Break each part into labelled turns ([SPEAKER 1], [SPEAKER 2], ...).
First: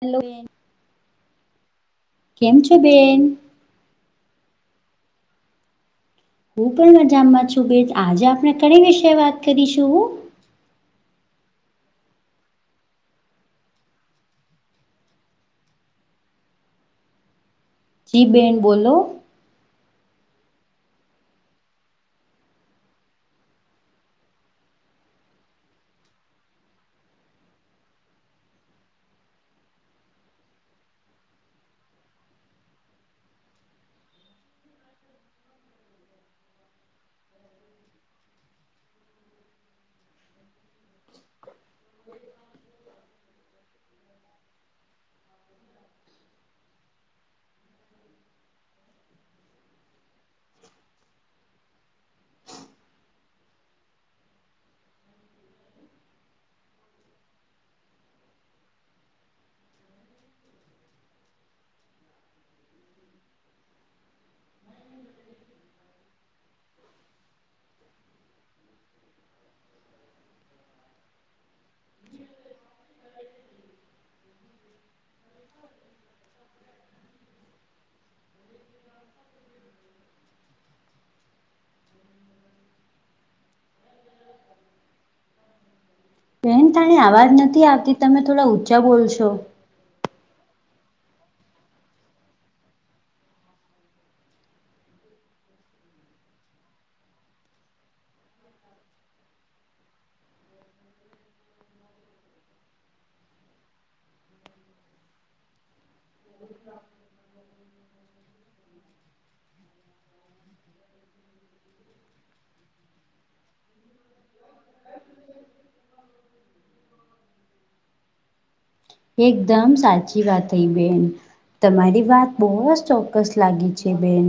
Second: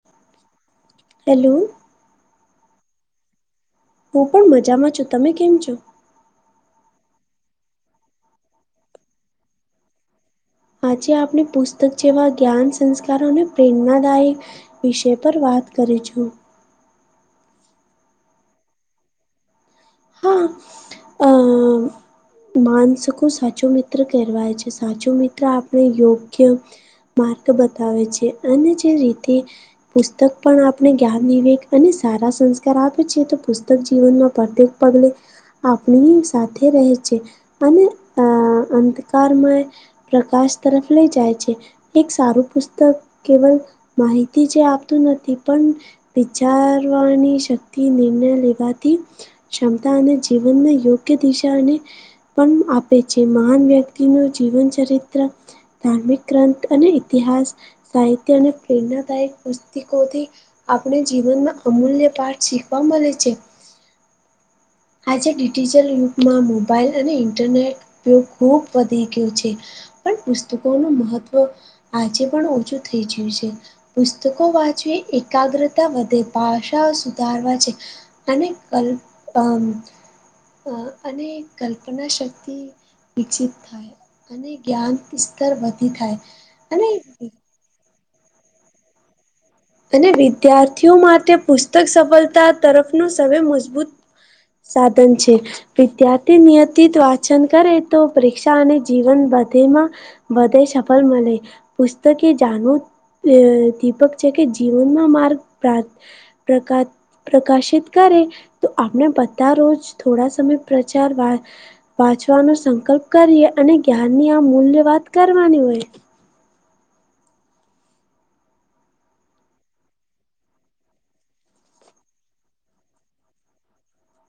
[SPEAKER 1] Hello friend,
[SPEAKER 2] hello.
[SPEAKER 1] કેમ છો બેન,
[SPEAKER 2] હું પણ મજામાં છું, તમે કેમ છો.
[SPEAKER 1] હું પણ મજામાં છું, બેન આજે આપણે ઘણી વિશે વાત કરીશું હું.
[SPEAKER 2] આજે આપણે પુસ્તક જેવા જ્ઞાન સંસ્કારોને પ્રેરણાદાયક, વિષય પર વાત કરું છું.
[SPEAKER 1] જી બેન બોલો.
[SPEAKER 2] હા. માનસિકો સાચો મિત્ર કહેવાય છે, સાચો મિત્ર આપણે યોગ્ય, માર્ક બતાવે છે, અને જે રીતે. પુસ્તક પણ આપણે જ્ઞાન વિવેક અને સારા સંસ્કાર આપે છે, તો પુસ્તક જીવનમાં પ્રત્યે. પગલે આપણી સાથે રહે છે. અને અ અંધકારમાં પ્રકાશ તરફ લઈ જાય છે. એક સારું પુસ્તક કેવલ માહિતી જે આપતું નથી, પણ. વિચારવાની શક્તિ નિર્ણય લેવાથી, ક્ષમતા અને જીવનને યોગ્ય દિશા અને, પણ છે. મહાન વ્યક્તિનું જીવનચરિત્ર, ધાર્મિક ગ્રંથ અને ઇતિહાસ સાહિત્ય અને પ્રેરણાદાયક પુસ્તકોથી, આપણે જીવનમાં અમૂલ્ય પાઠ શીખવા મળે છે. આજે ડિજિટલ યુગમાં મોબાઈલ અને ઇન્ટરનેટ ઉપયોગ ખૂબ વધી ગયો છે. પણ પુસ્તકોનું મહત્વ આજે પણ ઓછું થઈ ગયું. પુસ્તકો વાંચવે એકાગ્રતા વધે, ભાષાઓ સુધારવા છે. અને કલ પમ અ અને કલ્પના શક્તિ વીકસીત થાય. અને જ્ઞાન સ્તર વધી થાય.
[SPEAKER 1] બેહેન
[SPEAKER 2] અને
[SPEAKER 1] તાની આવાજ નથી આવતી, તમે થોડા ઊંચા બોલશો.
[SPEAKER 2] અને વિદ્યાર્થીઓ માટે પુસ્તક સફળતા તરફનું સવે મજબૂત સાધન છે. વિદ્યાર્થી નિયંતિત વાચન કરે, તો પરેક્ષા અને જીવન બધેમાં બધય સફલ મળે, પુસ્તક કે જાણુ અ દીપક છે કે જીવનમાં માર્ગ પાર પ્રકાર પ્રકાશિત કરે, તો આપને બધા રોજ થોડા સમય પ્રચાર વા વાંચવાનો સંકલ્પ કરીએ, અને જ્ઞાનની આ મૂલ્ય વાત કરવાની હોય.
[SPEAKER 1] એકદમ સાચી વાત હેઇ બેન. તમારી વાત બહુ જ ચોક્કસ લાગી છે બેન,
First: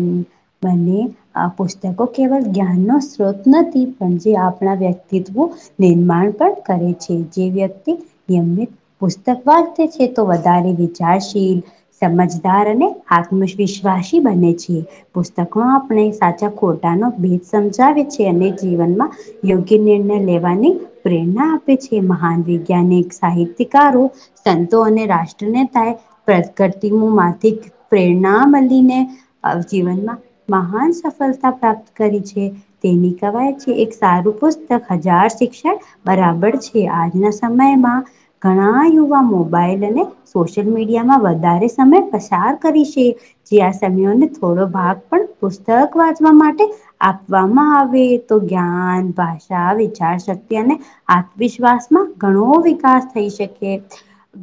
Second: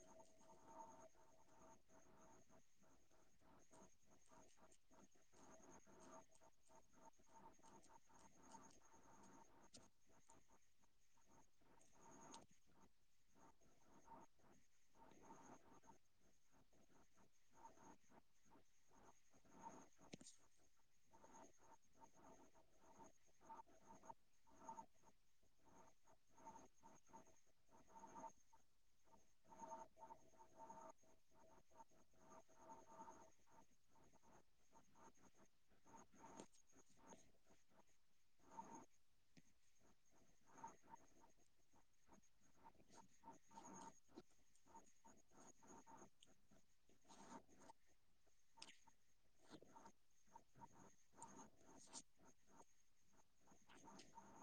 [SPEAKER 1] મને. આ પુસ્તકો કેવલ જ્ઞાનનો સ્ત્રોત નથી, પણ જે આપણા વ્યક્તિત્વ નિર્માણ પણ કરે છે, જે વ્યક્તિ નિયમિત [unintelligible] છે તો વધારે વિચારશે સમજદાર અને આત્મવિશ્વાસી બને છે. પુસ્તકમાં આપણે સાચા ખોટાનો ભેદ સમજાવે છે, અને જીવનમાં યોગ્ય નિર્ણય લેવાની પ્રેરણા આપે છે, મહાન વૈજ્ઞાનિક, સાહિત્યકારો. સંતો અને રાષ્ટ્ર નેતા એ પ્રકતિ માંથી પ્રેરણા મળીને અ જીવનમાં મહાન સફળતા પ્રાપ્ત કરી છે. તેની કવાય છે, એક સારું પુસ્તક હજાર શિક્ષક બરાબર છે, આજના સમયમાં ઘણા યુ યુવા મોબાઈલ અને સોશિયલ મીડિયામાં વધારે સમય પસાર કરી શે. જે આ સમયને થોડો ભાગ પણ પુસ્તક વાંચવા માટે આપવામાં આવે, તો જ્ઞાન, ભાષા, વિચાર શક્તિ અને આત્મવિશ્વાસમાં ઘણો વિકાસ થઈ શકે.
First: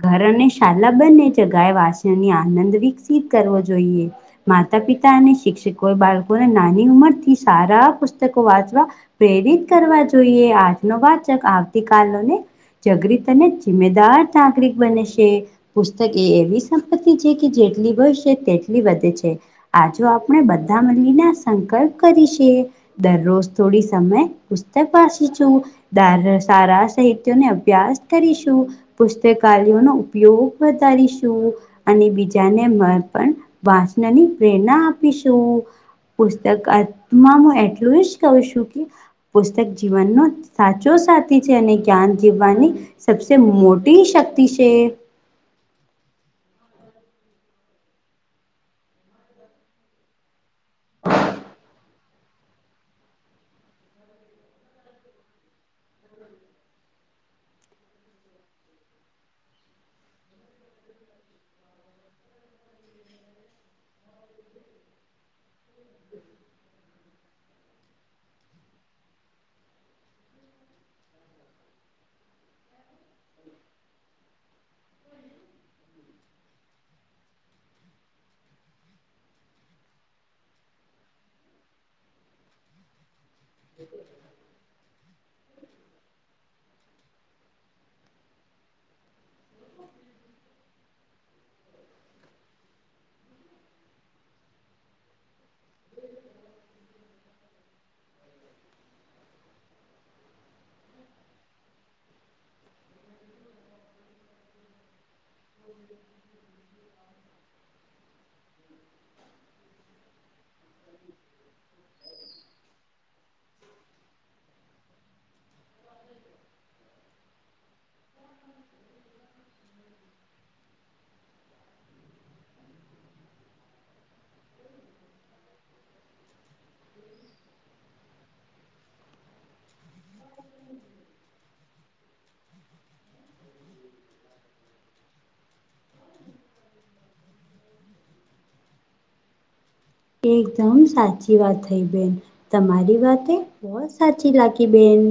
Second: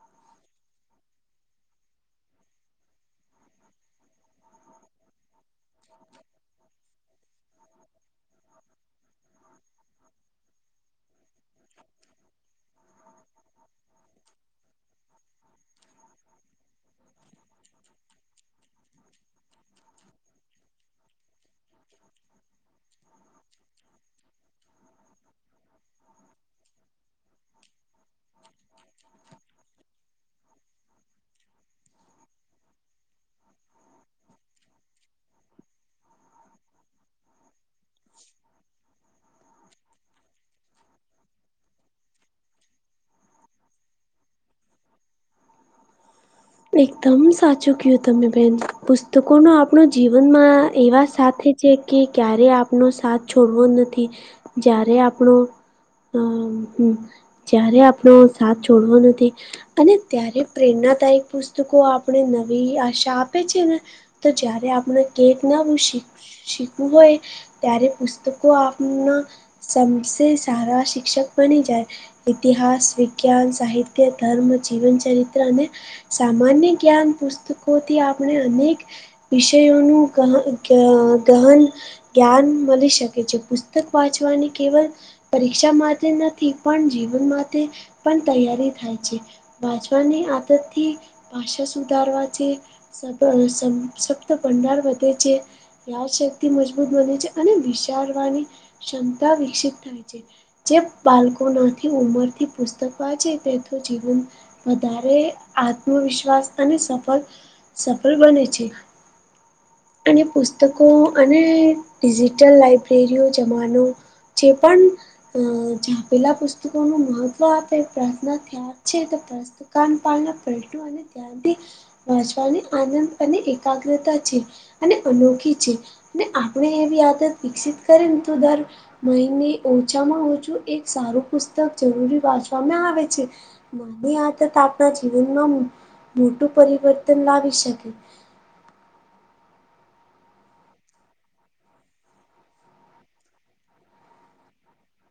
[SPEAKER 1] ઘર અને શાલા બંને જગાએ વાસોની આનંદ વિકસિત કરવો જોઈએ. માતા પિતા અને શિક્ષકોએ બાળકોને નાની ઉંમરથી સારા પુસ્તકો વાંચવા પ્રેરિત કરવા જોઈએ, આજનો વાચક આવતી કાલનો ને જગરીત અને જિમ્મેદાર નાગરિક બનસે. પુસ્તક એ એવી સંપત્તિ છે કે, જેટલી બનશે તેટલી વધે છે. આજો આપણે બધા મળીને આ સંકલ્પ કરીસે, દરરોજ થોડી સમય પુસ્તક વાંચીશું ડાર સારા સાહિત્યને અભ્યાસ કરીશું. પુસ્તકાલયોનો ઉપયોગ વધારીશું. અને બીજાને મ પણ વાંચવાની પ્રેરણા આપીશું. પુસ્તક અર્થમાં હું એટલુંસ કઉ સુ કે પુસ્તક જીવનનો સાચો સાથી છે, અને જ્ઞાન જીવાની સબસે મો ટી શક્તિ છે.
[SPEAKER 2] એકદમ સાચું કયું તમે બેન. પુસ્તકોનો આપણો જીવનમાં એવા સાથે છે કે, ક્યારે આપનો સાથ છોડવો નથી, જ્યારે આપણો અ જ્યારે આપણો સાથ છોડવા નથી અને ત્યારે પ્રેરણાદાયી પુસ્તકો આપણે નવી આશા આપે છે ને તો જય્યારે આપણે કેઈક નવું શીખવું હોય ત્યારે પુસ્તકો આપના સબસે સારા શિક્ષક બની જાય. ઇતિહાસ, વિજ્ઞાન, સાહિત્ય, ધર્મ, જીવન ચરિત્ર અને સામાન્ય જ્ઞાન પુસ્તકોથી આપણે અનેક વિષયોનું ગહ ગહન જ્ઞાન મળી શકે છે. પુસ્તક વાંચવાની કેવલ પરીક્ષા માટે નથી પણ જીવન માટે પણ તૈયારી થાય છે. વાંચવાને આપડા થી ભાષા સુધારવા છે [unintelligible] ભણનાર વધે છે. યાદશક્તિ મજબૂત બને છે અને વિચારવાની ક્ષમતા વિકસિત થાય છે. જે બાળકો નાથી ઉંમર થી પુસ્તક વાંચે તે તો જીવન વધારે આત્મવિશ્વાસ અને સફળ સફળ બને છે. અને પુસ્તકો અને ડિજિટલ લાઇબ્રેરીઓ જમાનો જે પણ [unintelligible] પુસ્તકો નો મહત્વ આપે [unintelligible] યાદ છે તો [unintelligible] પલટો અને ત્યાં બી પહોચવાની આનંદ અને એકાગ્રતા છે. અને અનોખી છે અને આપણે એવી આદત વિકસિત કરીને [unintelligible] મહિને ઓછામાં ઓછું એક સારું પુસ્તક જરૂરી વાંચવામાં આવે છે. નાની આદત આપણા જીવનમાં મોટું પરિવર્તન લાવી શકે.
[SPEAKER 1] એકદમ સાચી વાત થઈ બેન, તમારી વાતે બવ સાચી લાગી બેન.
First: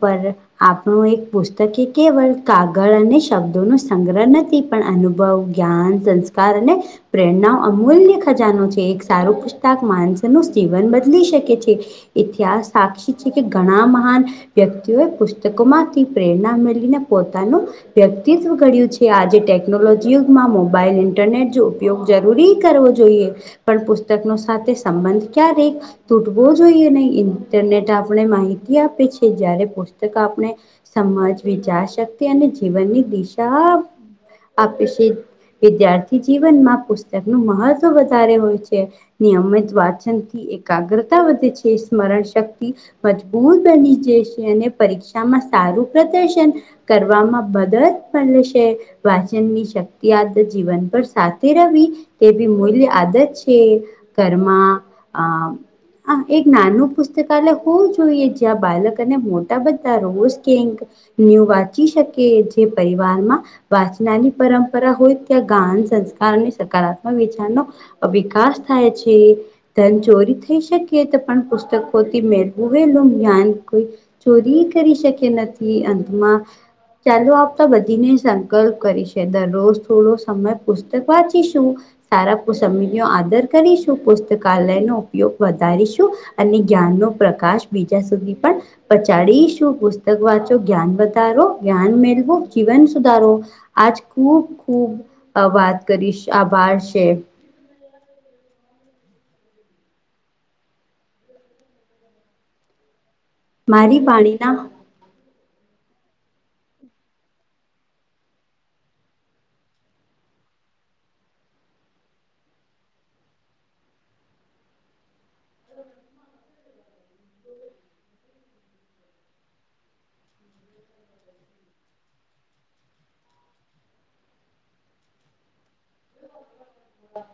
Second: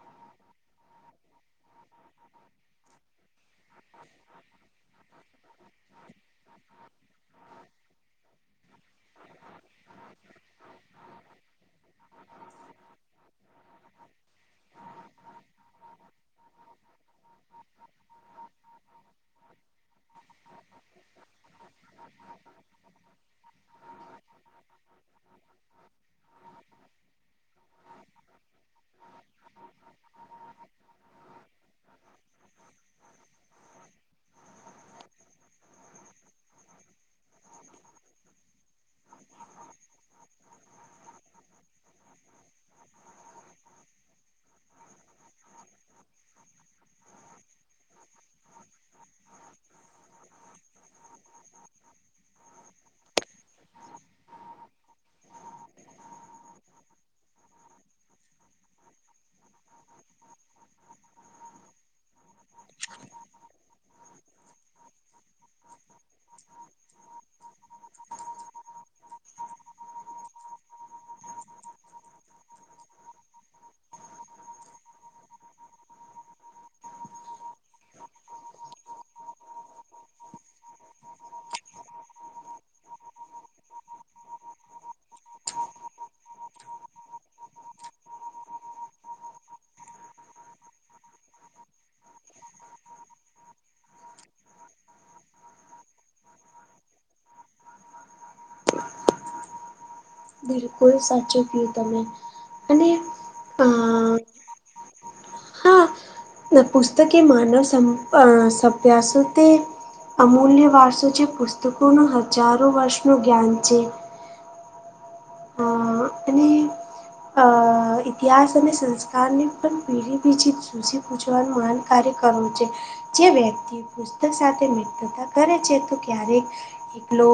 [SPEAKER 1] પર આપણું એક પુસ્તક એ કેવલ કાગળ અને શબ્દોનો સંગ્રહ નથી પણ અનુભવ, જ્ઞાન, સંસ્કાર અને પ્રેરણા અમૂલ્ય ખજાનો છે. એક સારું પુસ્તાક માનસનું જીવન બદલી શકે છે. ઇતિહાસ સાક્ષી છે કે ઘણા મહાન વ્યક્તિઓએ પુસ્તકોમાંથી પ્રેરણા મેળવીને પોતાનું વ્યક્તિત્વ ઘડ્યું કે આજે ટેકનોલોજી યુગમાં મોબાઈલ ઇન્ટરનેટ જો ઉપયોગ જરૂરી કરવો જોઈએ. પણ પુસ્તકનો સાથે સંબંધ ક્યારેક તૂટવો જોઈએ નહી ઇન્ટરનેટ આપણે માહિતી આપે છે જયારે પુસ્તક આપણે સમજ, વિચાર શક્તિ અને જીવનની દિશા આપે છે. વિદ્યાર્થી જીવનમાં પુસ્તકનું મહત્વ વધારે હોય છે નિયમિત વાચનથી એકાગ્રતા વધે છે. સ્મરણ શક્તિ મજબૂત બની જશે અને પરીક્ષામાં સારું પ્રદર્શન કરવામાં મદદ મલે સે. વાચનની શક્તિ આદત જીવન પર સાથે રવી તેવી મૂલ્ય આદત કે કરમાં અ આ એક નાનું પુસ્તકાલય હોવું જોઈએ જ્યાં બાલક અને મોટા બધા રોઝ કેક એવું વાંચી શકે જે પરિવારમાં વાચનાની પરંપરા હોય ત્યાં ગાન સંસ્કાર અને સકારાત્મક વિચારનો વિકાસ થાય છે. ધન ચોરી થઈ શકે તો પણ પુસ્તકોથી મેવેલું જ્ઞાન ચોરી કરી શકે નથી અંતમાં ચાલો આપતા બધીને સંકલ્પ કરી છે દરરોજ થોડો સમય પુસ્તક વાંચીશું. સારા પુસ સમ આદર કરીશું પુસ્તકાલયનો ઉપયોગ વધારીશું અને જ્ઞાનનો પ્રકાશ બીજા સુધી પણ પછાડીશું પુસ્તક વાંચો જ્ઞાન વધારો જ્ઞાન મેળવું જીવન સુધારો. આજ ખુબ ખુબ અહ વાત કરીશ આભાર છે.
[SPEAKER 2] બિલકુલ સાચું કયું તમે અને અ
[SPEAKER 1] મારી પાણીના
[SPEAKER 2] એ પુસ્તકેે માનવ સં અહ સભ્યાસ તે અમૂલ્ય વારસો છે પુસ્તકોનું હજારો વર્ષનું જ્ઞાન છે. અ અહ ઇતિહાસ અને સંસ્કારને પણ પીઢી બીજી સુૂઝી પૂછવાનું મહાન કાર્ય કરવું છે. જે વ્યક્તિ પુસ્તક સાથે મિત્રતા કરે છે તો ક્યારેક એકલો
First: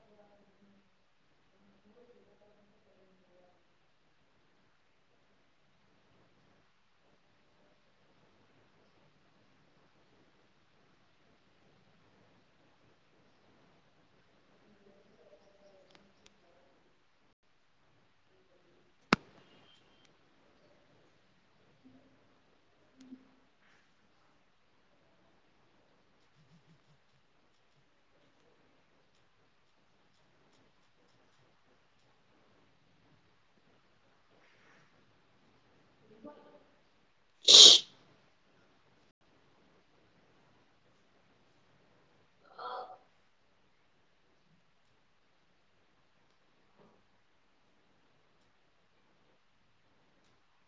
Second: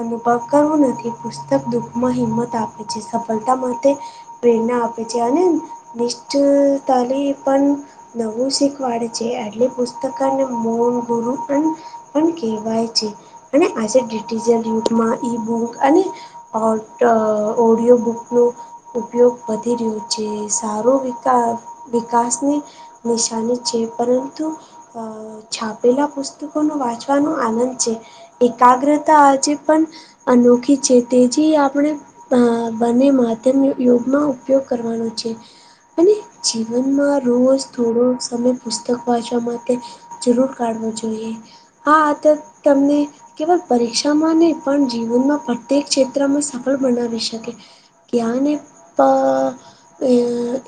[SPEAKER 2] અનુભવ કરવો નથી પુસ્તક દુઃખમાં હિંમત આપે છે સફલતા માટે પ્રેરણા આપે છે અને નિશ્ચતાલી પણ નવું શીખવાડે છે એટલે પુસ્તકને મૂળ ગુરુ અને પણ કેવાય છે અને આજે ડીટીજલ યુગમાં ઈ બુક અને ઓડ અહ ઓડિયો બુક નો ઉપયોગ વધ ધી રહ્યું છે સારું વિકાસ વિકાસની નિશાની છે પરંતુ અહ અહ છાપેલા પુસ્તકોનો વાંચવાનો આનંદ છે. એકાગ્રતા આજે પણ અનોખી છે તેજી આપણે અહ બને માધ્યમ યુગનો ઉપયોગ કરવાનો છે અને જીવનમાં રોજ થોડો સમય પુસ્તક વાંચવા માટે જરૂર કાઢવો જોઈએ. આ હા તો તમને કેવલ પરીક્ષામાં ને પણ જીવનમાં પ્રત્યેક ક્ષેત્રમાં સફળ બનાવી શકે. ક્યાં ને અહ એ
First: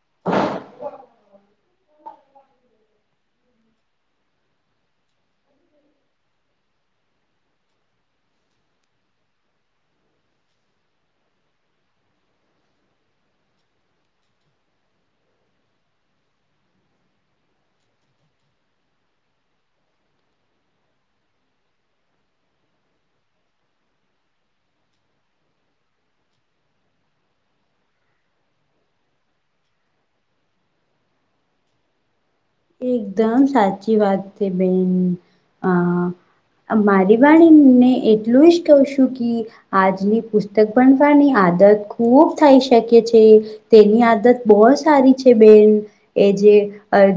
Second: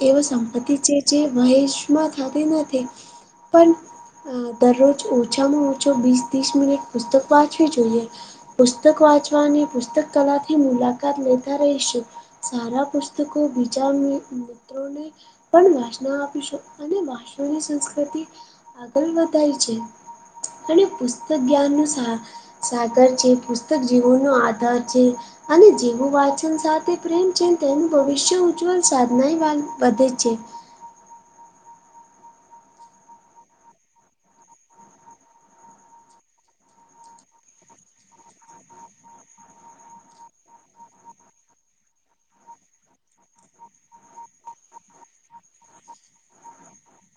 [SPEAKER 2] એવી સંપત્તિ છે જે વહેશમાં થતી નથી. પણ અહ દરરોજ ઓછામાં ઓછો વીસ ત્રીસ મિનિટ પુસ્તક વાંચવી જોઈએ. પુસ્તક વાંચવાની પુસ્તક કલાાથી મુલાકાત લેતા રહીશું સારા પુસ્ત તકો બીજા મિ મિત્રોને પણ વાસનાવ આપીશું અને વાસનવની સંસ્કૃતિ આગળ વધાય છે. અને પુસ્તક જ્ઞાનનું સાગ સાગર છે પુસ્તક જીવનનો આધાર છે. અને જેવું વાંચન સાથે પ્રેમ છે તેમ ભવિષ્ય ઉજ્જવળ સાધનાય વાધ વધે છે.
[SPEAKER 1] એકદમ સાચી વાત છે બેન અહ અહ મારી વાણીને એટલું જ કહું છું કી આજની પુસ્તક પણ ભણી આદત ખૂબ થઇ શકે છે. તેની આદત બહુ સારી છે બેન એ જે અજ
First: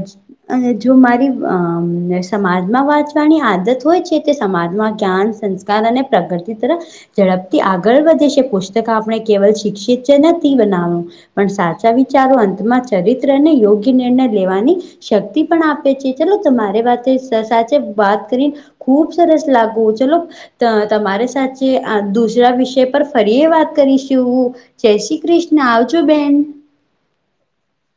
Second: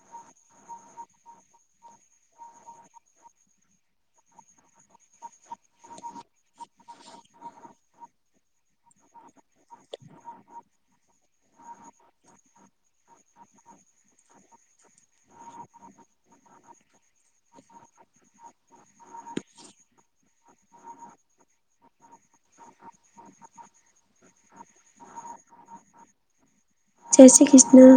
[SPEAKER 1] અને જો મારી અમ્મ સમાજમાં વાંચવાની આદત હોય છે એટલે સમાજમાં જ્ઞાન સંસ કાર અને પ્રગતિ તરફ ઝડપથી આગળ વધે છે પુસ્તક આપણે કેવળ શિક્ષિત જ નથી બનાવું પણ સાચાં વિચારો અંતમાં ચરિત્રને યોગ્ય નિર્ણય લેવાની શક્તિ પણ આપે છે. ચલો તમારી વાતે સાચે વાત કરી ખૂબ સરસ લાગુ ચલો ત તમારી સાચે આ દુસરા વિષય પર ફરીએ વાત કરીશું. જય શ્રી કૃષ્ણા આવજો બેન.
[SPEAKER 2] જય શ્રી કૃષ્ણ.